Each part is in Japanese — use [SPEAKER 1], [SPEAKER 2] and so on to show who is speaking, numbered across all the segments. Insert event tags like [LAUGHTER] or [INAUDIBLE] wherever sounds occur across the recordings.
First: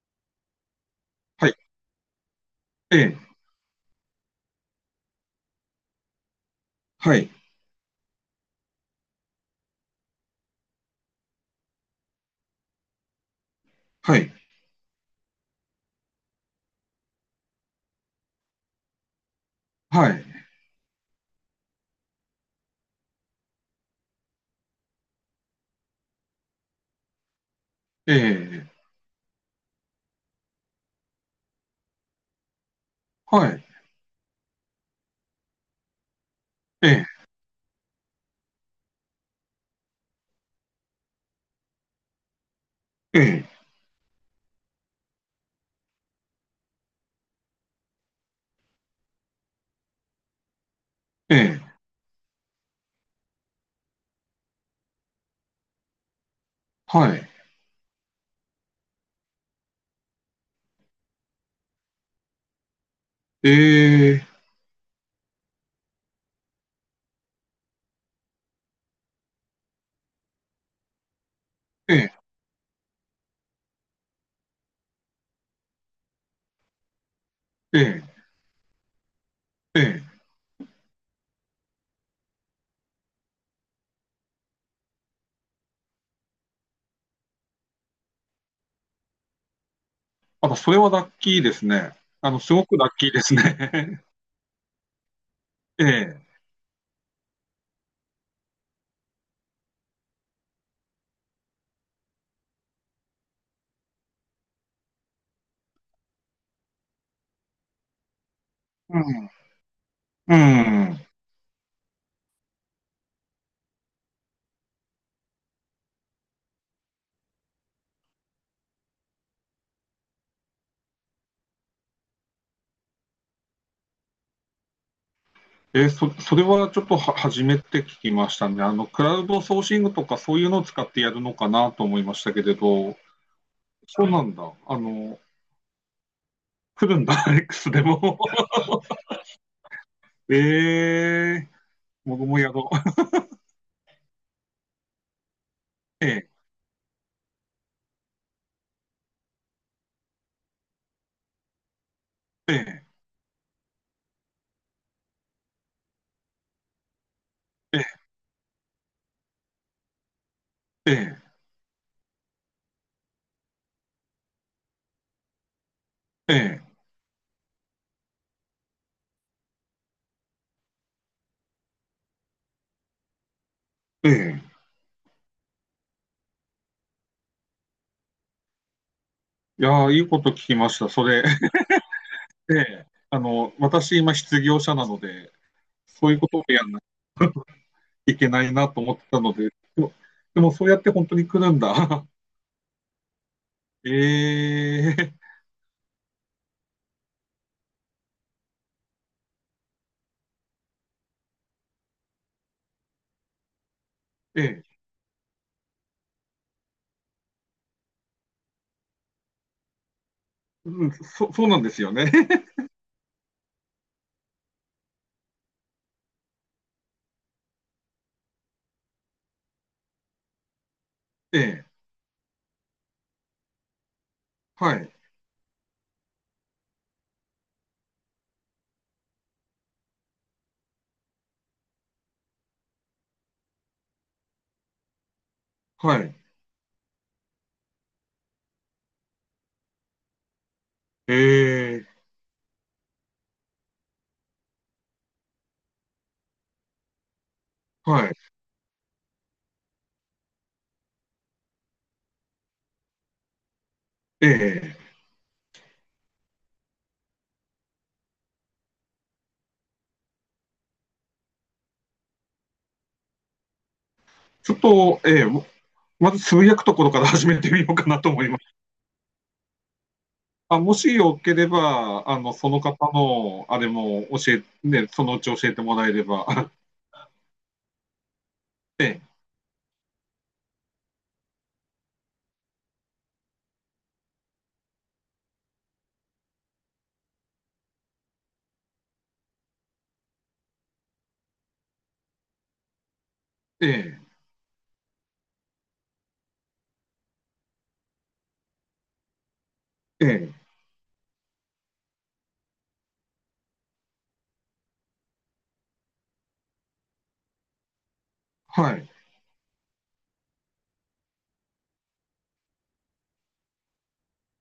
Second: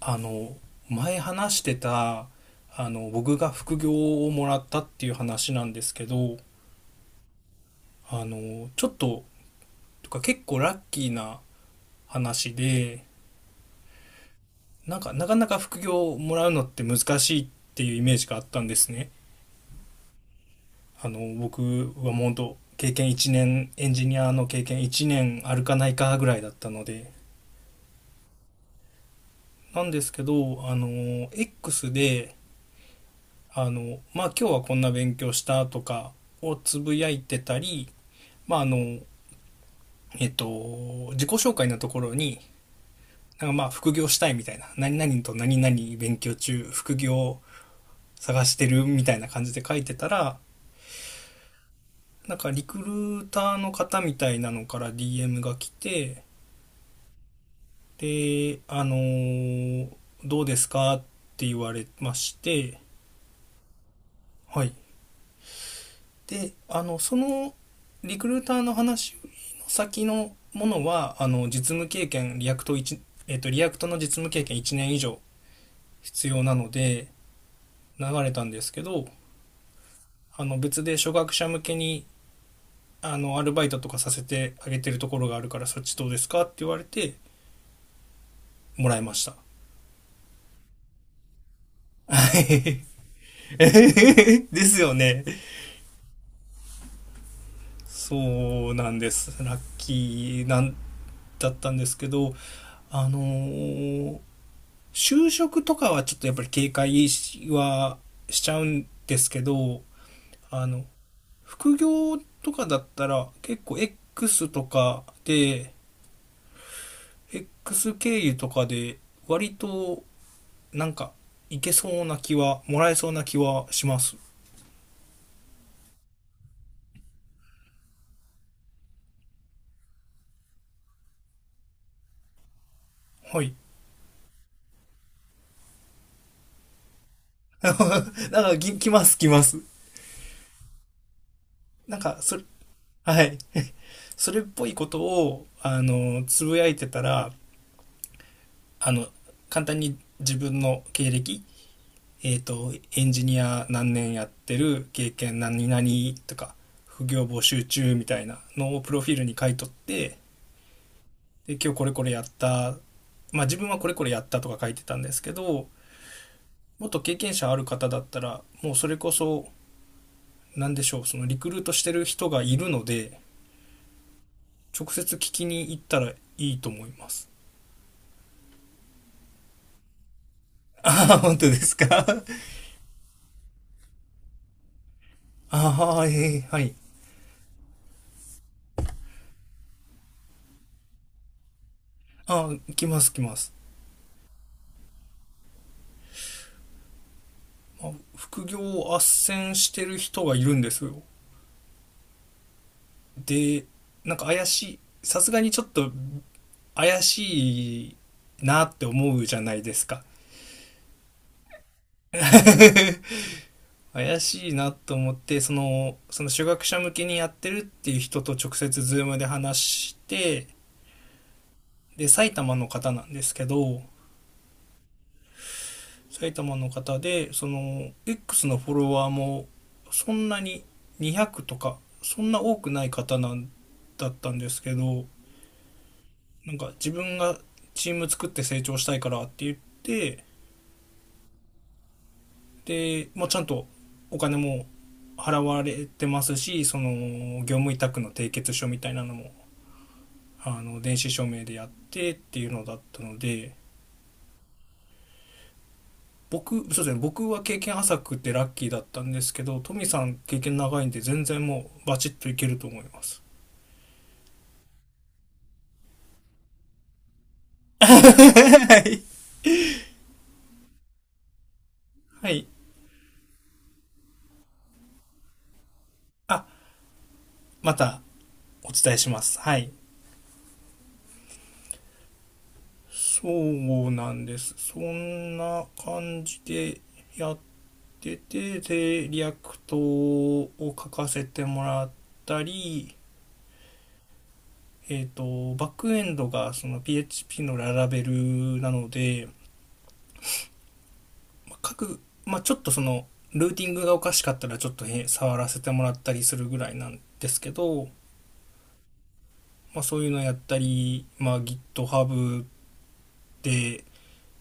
[SPEAKER 1] あの前
[SPEAKER 2] はい、
[SPEAKER 1] 話してた
[SPEAKER 2] ええ、
[SPEAKER 1] 僕が副業をもらったっていう話なんですけど、
[SPEAKER 2] はい、
[SPEAKER 1] あのちょっととか結構ラッキーな話で、
[SPEAKER 2] はい、
[SPEAKER 1] なんかなかなか副業をもらうのって難しいっていうイメージがあったんですね。
[SPEAKER 2] はい、
[SPEAKER 1] 僕はもうと経験1年エンジニアの経験1年あるかないかぐらいだったので。
[SPEAKER 2] ええ、
[SPEAKER 1] なんですけど、あの X で、
[SPEAKER 2] はい、
[SPEAKER 1] まあ、今日はこんな勉強したとかをつ
[SPEAKER 2] え
[SPEAKER 1] ぶ
[SPEAKER 2] え、
[SPEAKER 1] やいてたり、まあ、あの、自己紹介のところに、
[SPEAKER 2] ええ、
[SPEAKER 1] 副業したいみたいな、何々と何々勉強中、副業探してるみたいな感じで書いてたら、
[SPEAKER 2] ええ、
[SPEAKER 1] なんかリクルーターの方みたいなのから DM が来て、
[SPEAKER 2] はい、
[SPEAKER 1] で、あのどうですかって言われまして、
[SPEAKER 2] ええ、
[SPEAKER 1] はい。であのそのリクルーターの話の先のものは、あの実務
[SPEAKER 2] え
[SPEAKER 1] 経
[SPEAKER 2] え、
[SPEAKER 1] 験リアクトの実務経験1年以上必要なので
[SPEAKER 2] ええ、
[SPEAKER 1] 流れたんですけど、
[SPEAKER 2] ええ。
[SPEAKER 1] あの別で初学者向けに、あのアルバイトとかさせてあげてるところがあるからそっちどうですかって言われてもらいました。
[SPEAKER 2] あ、それはラッキーですね。すごく
[SPEAKER 1] [LAUGHS]
[SPEAKER 2] ラッキーですね。[LAUGHS]
[SPEAKER 1] ですよね。
[SPEAKER 2] ええ、
[SPEAKER 1] そうなんです、ラッキーなんだったんですけど、あのー、就職とかはちょっとやっぱり警戒はしちゃうん
[SPEAKER 2] う
[SPEAKER 1] です
[SPEAKER 2] ん、
[SPEAKER 1] けど、
[SPEAKER 2] う
[SPEAKER 1] あの、
[SPEAKER 2] ん。
[SPEAKER 1] 副業とかだったら結構 X とかで、X 経由とかで割となんかいけそうな気は、もらえそうな気はします。
[SPEAKER 2] えー、それはちょっとは初めて聞きましたね。クラウドソーシングとかそういうのを使ってやるのかなと思いましたけれど、
[SPEAKER 1] はい。
[SPEAKER 2] そうなんだ。来るんだ、[LAUGHS]
[SPEAKER 1] [LAUGHS] な
[SPEAKER 2] X
[SPEAKER 1] ん
[SPEAKER 2] でも。[LAUGHS]
[SPEAKER 1] かき、来ます、来ます。
[SPEAKER 2] ええ、
[SPEAKER 1] なんか、
[SPEAKER 2] 僕
[SPEAKER 1] そ
[SPEAKER 2] も
[SPEAKER 1] れ、
[SPEAKER 2] やろう。[LAUGHS]
[SPEAKER 1] はい。それっぽいことを、あ
[SPEAKER 2] え
[SPEAKER 1] の、
[SPEAKER 2] え、
[SPEAKER 1] つぶやいてたら、あの、簡単に自分の経歴、
[SPEAKER 2] ええ、
[SPEAKER 1] エンジニア何年やってる経験何々とか、副業募集
[SPEAKER 2] ええ、
[SPEAKER 1] 中みたいなのをプロフィールに書いとって、
[SPEAKER 2] ええ。
[SPEAKER 1] で、今日これこれやった、まあ自分はこれこれやったとか書いてたんですけど、
[SPEAKER 2] ええ、
[SPEAKER 1] もっと経験者ある方だったら、もうそれこそ、何でしょう、そのリクルートしてる人がいるので、
[SPEAKER 2] ええ。
[SPEAKER 1] 直接聞きに行ったらいいと思います。
[SPEAKER 2] いやー、いいこと聞きました。そ
[SPEAKER 1] ああ、
[SPEAKER 2] れ、
[SPEAKER 1] 本当で
[SPEAKER 2] [LAUGHS]
[SPEAKER 1] すか。 [LAUGHS]
[SPEAKER 2] ええ。私、今、失業者なので、
[SPEAKER 1] ああ、
[SPEAKER 2] そ
[SPEAKER 1] え
[SPEAKER 2] ういうことを
[SPEAKER 1] ー、は
[SPEAKER 2] やん
[SPEAKER 1] い。
[SPEAKER 2] ないと [LAUGHS] いけないなと思ってたので、でも、でもそうやって本当に来るんだ。[LAUGHS]
[SPEAKER 1] ああ、来ます来ます。
[SPEAKER 2] ええ、
[SPEAKER 1] まあ副業を斡旋してる人がいるんですよ。で、なんか
[SPEAKER 2] え
[SPEAKER 1] 怪し
[SPEAKER 2] え。
[SPEAKER 1] い、さすがにちょっと怪しいなって思うじゃないですか。
[SPEAKER 2] うん、そうなんですよね。
[SPEAKER 1] [LAUGHS]。
[SPEAKER 2] [LAUGHS]
[SPEAKER 1] 怪しいなと思って、その初学者向けにやってるっていう人と直接ズームで話して、
[SPEAKER 2] ええ。
[SPEAKER 1] で、埼玉の方なんですけど、
[SPEAKER 2] はい、
[SPEAKER 1] 埼玉の方で、その、X のフォロワーもそんなに200とか、そんな多くない方なんだったんですけど、
[SPEAKER 2] はい。
[SPEAKER 1] なんか自分がチーム作って成長したいからって言って、
[SPEAKER 2] ええ、
[SPEAKER 1] で、もうちゃんとお金も払われてますし、その業務委託
[SPEAKER 2] は
[SPEAKER 1] の
[SPEAKER 2] い。
[SPEAKER 1] 締結書みたいなのも、あの、電子署名でやってっていうのだったので。
[SPEAKER 2] ええ。
[SPEAKER 1] 僕、そうですね、僕は経験浅くてラッキーだったんですけど、トミさん経験長いんで全然もうバチッといけると思います。
[SPEAKER 2] ちょっと、ええ、まずつぶやくところから始めてみようかなと思います。
[SPEAKER 1] はい。
[SPEAKER 2] あ、もしよければ、
[SPEAKER 1] はい。
[SPEAKER 2] その方の、あれも教え、ね、そのうち教えてもらえれば。
[SPEAKER 1] あ、
[SPEAKER 2] [LAUGHS]
[SPEAKER 1] またお伝え
[SPEAKER 2] え
[SPEAKER 1] します。はい。そうなんです。そんな感じでやってて、で、リアクトを書かせてもらったり、
[SPEAKER 2] え、ええ、
[SPEAKER 1] バックエンドがその PHP のララベルなので、
[SPEAKER 2] ええ、
[SPEAKER 1] 書く各、まあ、ちょっとその、ルーティングがおかしかったらちょっと触らせてもらったりするぐらいなんですけど、
[SPEAKER 2] はい。
[SPEAKER 1] まあ、そういうのやったり、まあ、GitHub で、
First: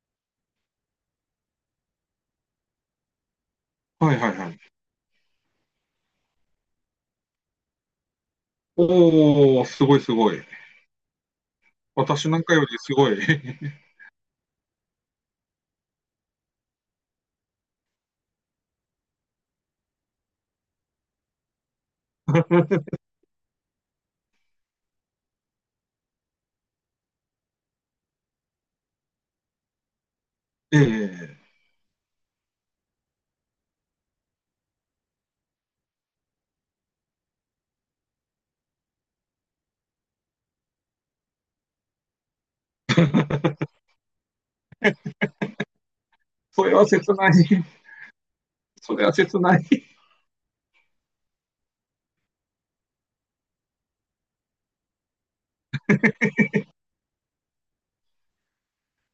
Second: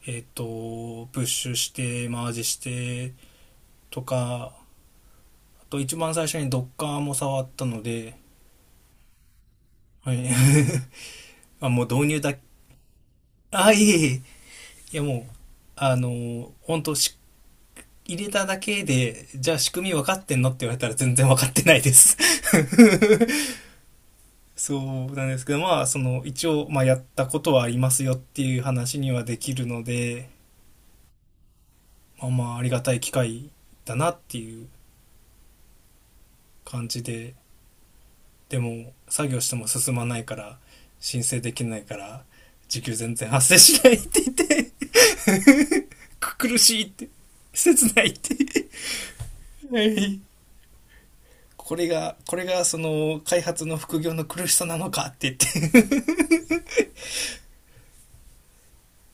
[SPEAKER 1] プッシュして、マージしてと
[SPEAKER 2] はいはいは
[SPEAKER 1] か、
[SPEAKER 2] い。
[SPEAKER 1] あと一番最初に Docker も触ったので。
[SPEAKER 2] おーすごいす
[SPEAKER 1] はい。
[SPEAKER 2] ごい。
[SPEAKER 1] [LAUGHS] まあもう導入
[SPEAKER 2] 私
[SPEAKER 1] だ。
[SPEAKER 2] なんかよりすごい。
[SPEAKER 1] あ、い
[SPEAKER 2] [LAUGHS]
[SPEAKER 1] えいえ。いや、もう、あのー、本当し、入れただけで、じゃあ仕組み分かってんのって言われたら全然分かってないです。[LAUGHS] そうなんですけど、まあ、その、一応、まあ、やったことはありますよっていう話にはできるので、
[SPEAKER 2] ええ。
[SPEAKER 1] まあまあ、ありがたい機会だなっていう感じで。でも、作業しても進まないから、申請できないから、時給全然発生
[SPEAKER 2] [LAUGHS]
[SPEAKER 1] しないって言って、苦
[SPEAKER 2] それ
[SPEAKER 1] しい
[SPEAKER 2] は
[SPEAKER 1] って、
[SPEAKER 2] 切ない。[LAUGHS]
[SPEAKER 1] 切ないって。
[SPEAKER 2] それは切ない。
[SPEAKER 1] [LAUGHS] はい。これがその開発の副業の苦しさなのかって言って。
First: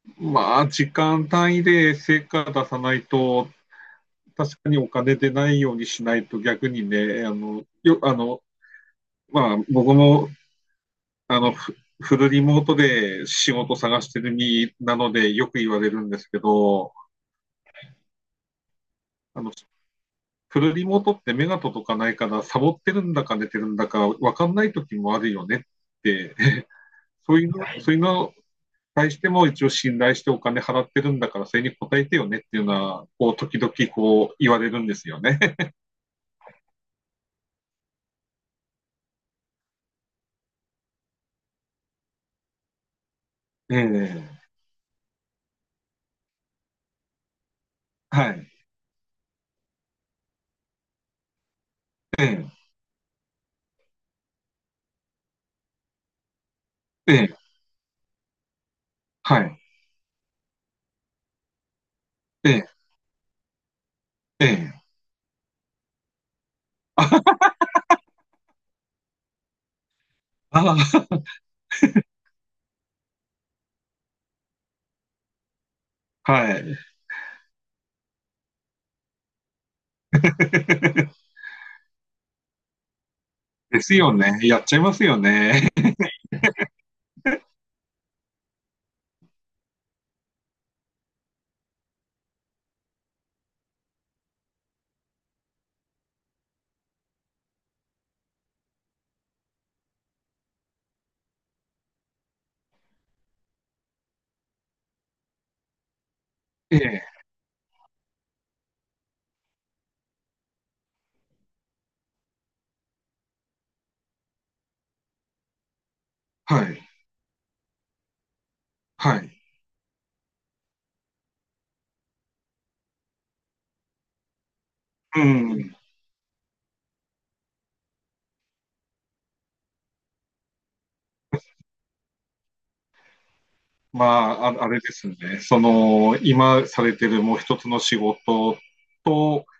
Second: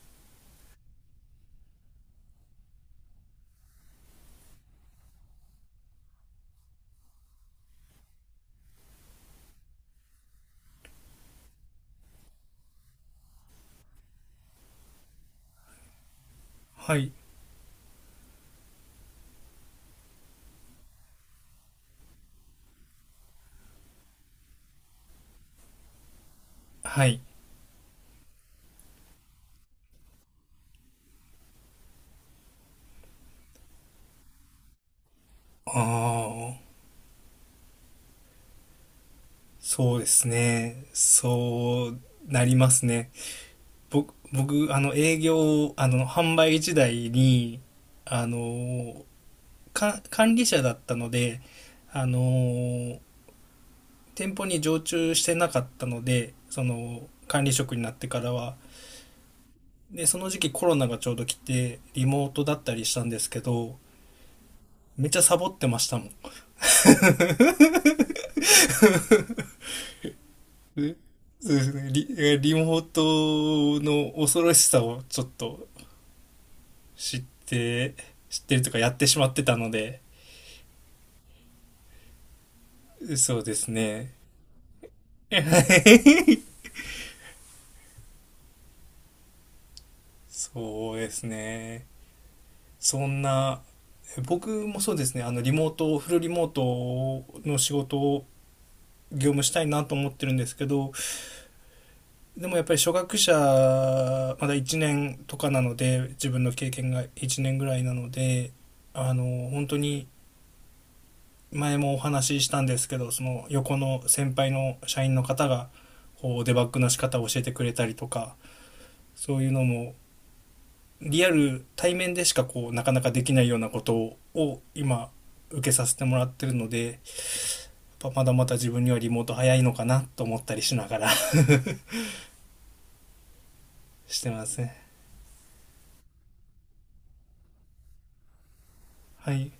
[SPEAKER 2] [LAUGHS] まあ、時間単位で成果出さないと、確かにお金出ないようにしないと逆にね、あの、よ、あの、まあ、僕もあの、フフルリモートで仕事探してる身なのでよく言われるんですけ
[SPEAKER 1] [LAUGHS]
[SPEAKER 2] ど、
[SPEAKER 1] はい。
[SPEAKER 2] あの、フルリモートって目が届かないから、サボってるんだか寝てるんだか分かんない時もあるよねって、[LAUGHS]
[SPEAKER 1] はい。
[SPEAKER 2] そういうのに対しても一応信頼してお金払ってるんだから、それに応えてよねっていうのは、こう、時々こう言われるんですよね。
[SPEAKER 1] ああ、そうですね。そうなりますね。
[SPEAKER 2] [LAUGHS] ええ
[SPEAKER 1] 僕、あの、あの、販売時代に、
[SPEAKER 2] は
[SPEAKER 1] あ
[SPEAKER 2] い、
[SPEAKER 1] の、管理者だったので、あ
[SPEAKER 2] え
[SPEAKER 1] の、店舗に常駐してなかったので、その、
[SPEAKER 2] ええ
[SPEAKER 1] 管
[SPEAKER 2] ー
[SPEAKER 1] 理職になってからは。
[SPEAKER 2] はい、
[SPEAKER 1] で、その時期コロナがちょうど来て、リモート
[SPEAKER 2] え
[SPEAKER 1] だった
[SPEAKER 2] え
[SPEAKER 1] りしたんですけど、
[SPEAKER 2] ええ
[SPEAKER 1] めっちゃサボってましたもん。
[SPEAKER 2] あ、[LAUGHS]
[SPEAKER 1] う、
[SPEAKER 2] あ、
[SPEAKER 1] そうですね。リモートの恐ろしさをちょっと
[SPEAKER 2] はい。
[SPEAKER 1] 知って、知ってるとかやってしまってたので。
[SPEAKER 2] [LAUGHS]
[SPEAKER 1] そうです
[SPEAKER 2] ですよ
[SPEAKER 1] ね。
[SPEAKER 2] ね。やっちゃいますよね。
[SPEAKER 1] そうですね。そんな、僕もそうですね、あの、リモート、フルリモートの仕事を業務したいなと思ってるんですけど、でもやっぱり初学者、まだ1年とかなので、自分の経
[SPEAKER 2] え
[SPEAKER 1] 験
[SPEAKER 2] え、
[SPEAKER 1] が1年ぐらいなので、あの、本当に前もお話ししたんですけど、その横の先輩の社員の方がこうデ
[SPEAKER 2] は
[SPEAKER 1] バッグ
[SPEAKER 2] い、
[SPEAKER 1] の仕方を教えてくれたりとか、
[SPEAKER 2] は
[SPEAKER 1] そ
[SPEAKER 2] い。
[SPEAKER 1] ういうのもリアル対面でしかこうなかなかできないようなことを今
[SPEAKER 2] う
[SPEAKER 1] 受け
[SPEAKER 2] ん。
[SPEAKER 1] させてもらってるので、まだまだ自分にはリモート早いのかなと思ったりしながら
[SPEAKER 2] ま
[SPEAKER 1] [LAUGHS] してま
[SPEAKER 2] あ、
[SPEAKER 1] す
[SPEAKER 2] あ
[SPEAKER 1] ね。
[SPEAKER 2] れですね。その、今されてるもう一つの仕事
[SPEAKER 1] は
[SPEAKER 2] と、
[SPEAKER 1] い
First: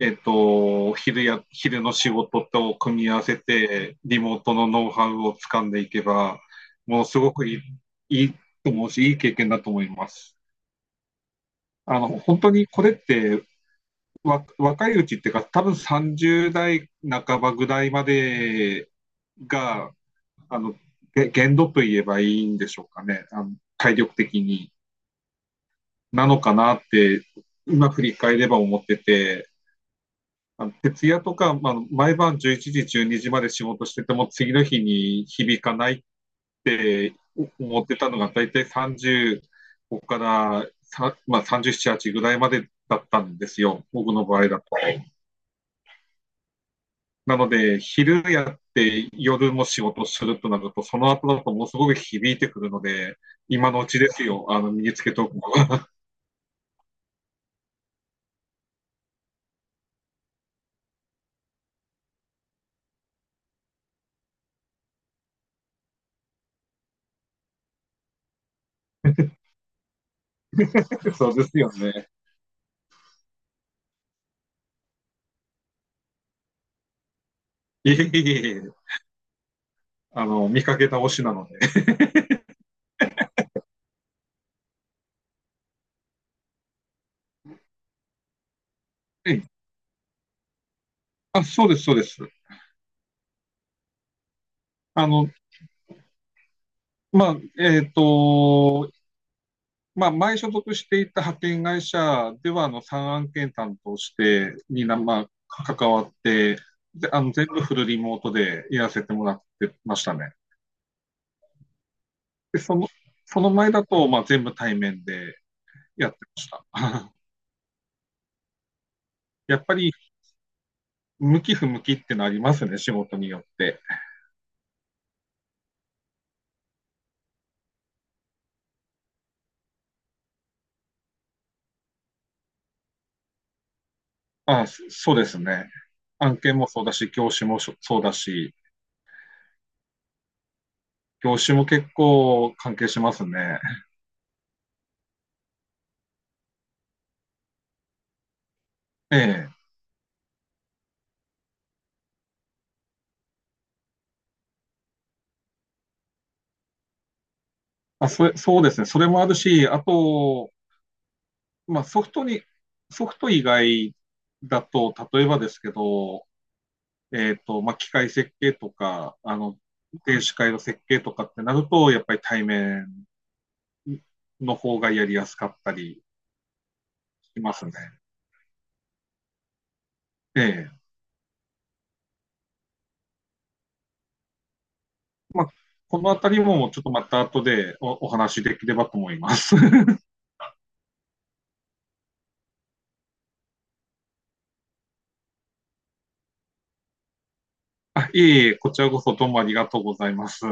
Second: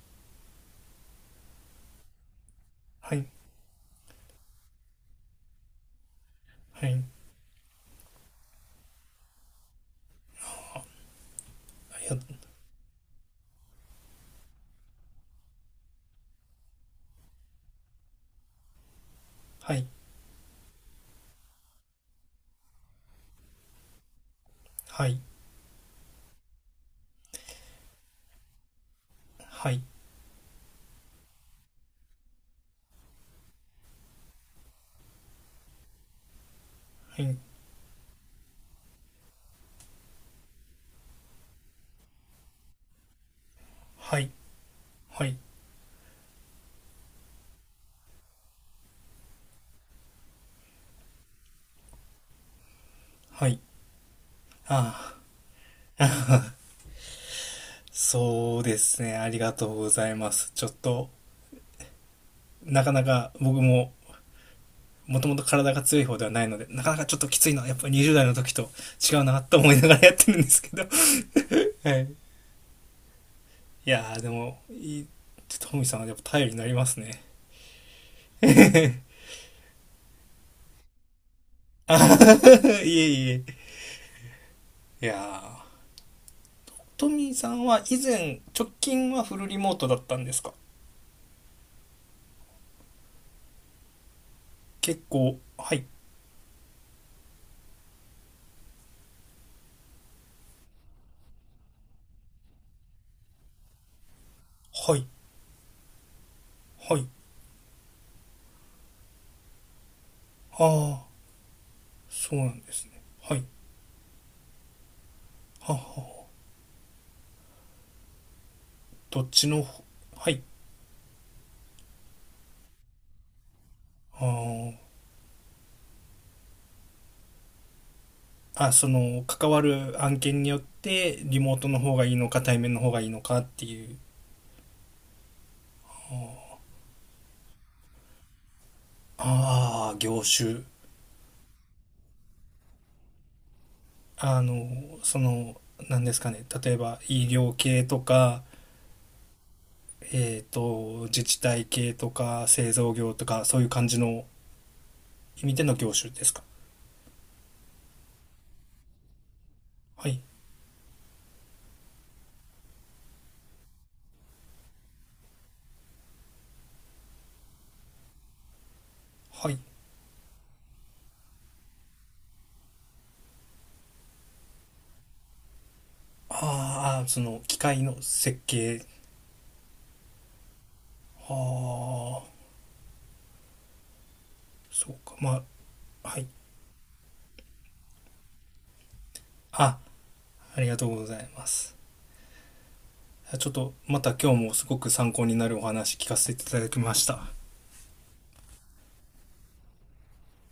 [SPEAKER 2] 昼の仕事と組み
[SPEAKER 1] は
[SPEAKER 2] 合わ
[SPEAKER 1] い
[SPEAKER 2] せて、リモートのノウハウを掴んでいけば、
[SPEAKER 1] は
[SPEAKER 2] も
[SPEAKER 1] い
[SPEAKER 2] うすごくいいと思うし、いい経験だと思います。本当にこれって、若いうちっていうか、多分30代半ばぐらいまで
[SPEAKER 1] はい
[SPEAKER 2] が、あの、限度と言えばいいんでしょうかね。体力的に。
[SPEAKER 1] はい
[SPEAKER 2] なのかなって、今振り返れば思ってて、
[SPEAKER 1] はい
[SPEAKER 2] 徹夜とか、まあ、毎晩11時、12時まで仕事してても、次の日に響かないって
[SPEAKER 1] はい
[SPEAKER 2] 思ってたのが、大体35から、まあ、37、8ぐらいまでだったんですよ。僕
[SPEAKER 1] は
[SPEAKER 2] の
[SPEAKER 1] い
[SPEAKER 2] 場合だと。
[SPEAKER 1] はい
[SPEAKER 2] なので、昼やって夜も仕事するとなると、その後だとものすごく響いてくるので、
[SPEAKER 1] はい。
[SPEAKER 2] 今のうちですよ、身につけ
[SPEAKER 1] ああ、
[SPEAKER 2] とくのは。
[SPEAKER 1] そうですね。ありがとうございます。ちょっとなかなか僕も、もともと体が強い方ではないので、なかなかちょっときついのはやっぱ20代の時と違うなと思いながらやってるんですけど。
[SPEAKER 2] [LAUGHS] そうですよ
[SPEAKER 1] [LAUGHS] はい。い
[SPEAKER 2] ね。
[SPEAKER 1] やーでも、いい、トミーさんはやっぱ頼りになりますね。
[SPEAKER 2] いえいえいえ、見かけ倒しなので。
[SPEAKER 1] [LAUGHS]。いえいえ。いやー、トミーさんは以前、直近はフル
[SPEAKER 2] [LAUGHS]
[SPEAKER 1] リモートだったんですか？
[SPEAKER 2] あ、そうです、そうです。
[SPEAKER 1] 結
[SPEAKER 2] あの、
[SPEAKER 1] 構、はい、
[SPEAKER 2] まあ、えっと、まあ、前所属していた派遣会社では、3案件担当して、
[SPEAKER 1] はい、
[SPEAKER 2] まあ、関わって、
[SPEAKER 1] はい。
[SPEAKER 2] で、全部フルリモートでやらせてもらってましたね。
[SPEAKER 1] ああ、そうな
[SPEAKER 2] で、
[SPEAKER 1] んで
[SPEAKER 2] そ
[SPEAKER 1] す
[SPEAKER 2] の、
[SPEAKER 1] ね。は
[SPEAKER 2] そ
[SPEAKER 1] い、
[SPEAKER 2] の前だと、まあ、全部対面で
[SPEAKER 1] は
[SPEAKER 2] やって
[SPEAKER 1] は。
[SPEAKER 2] ました。[LAUGHS]
[SPEAKER 1] どっち
[SPEAKER 2] や
[SPEAKER 1] の、
[SPEAKER 2] っぱり、
[SPEAKER 1] はい。
[SPEAKER 2] 向き不向きってのありますね、仕事によって。
[SPEAKER 1] ああ。あ、その関わる案件によってリモートの方がいいのか対面の方がいいのかっていう。
[SPEAKER 2] あ、そうですね。案件もそうだし、業種もそうだし、
[SPEAKER 1] ああ、業種。
[SPEAKER 2] 業種も結構関係しますね。
[SPEAKER 1] あの、その、何ですかね、例えば医療系とか、
[SPEAKER 2] ええ。
[SPEAKER 1] 自治体系とか製造業とか、そういう感じの意味での業種ですか？
[SPEAKER 2] あ、それ、そうですね。それもあるし、あ
[SPEAKER 1] はい
[SPEAKER 2] と、まあ、ソフト以外だと、例えばですけど、まあ、機械設計とか、
[SPEAKER 1] はい。
[SPEAKER 2] 電子回路設計とかってなると、やっぱり対面の方がやりやすかったり
[SPEAKER 1] ああ、その
[SPEAKER 2] しま
[SPEAKER 1] 機
[SPEAKER 2] すね。
[SPEAKER 1] 械の設計。
[SPEAKER 2] ええ
[SPEAKER 1] ああそうかま
[SPEAKER 2] まあ、こ
[SPEAKER 1] あ
[SPEAKER 2] のあ
[SPEAKER 1] はい。
[SPEAKER 2] たりもちょっとまた後でお話しできればと思います。
[SPEAKER 1] あ、
[SPEAKER 2] [LAUGHS]
[SPEAKER 1] ありがとうございます。ちょっとまた今日もすごく参考になるお話聞かせていただきました。
[SPEAKER 2] あいえいえ、こちらこそどうもありがとうございます。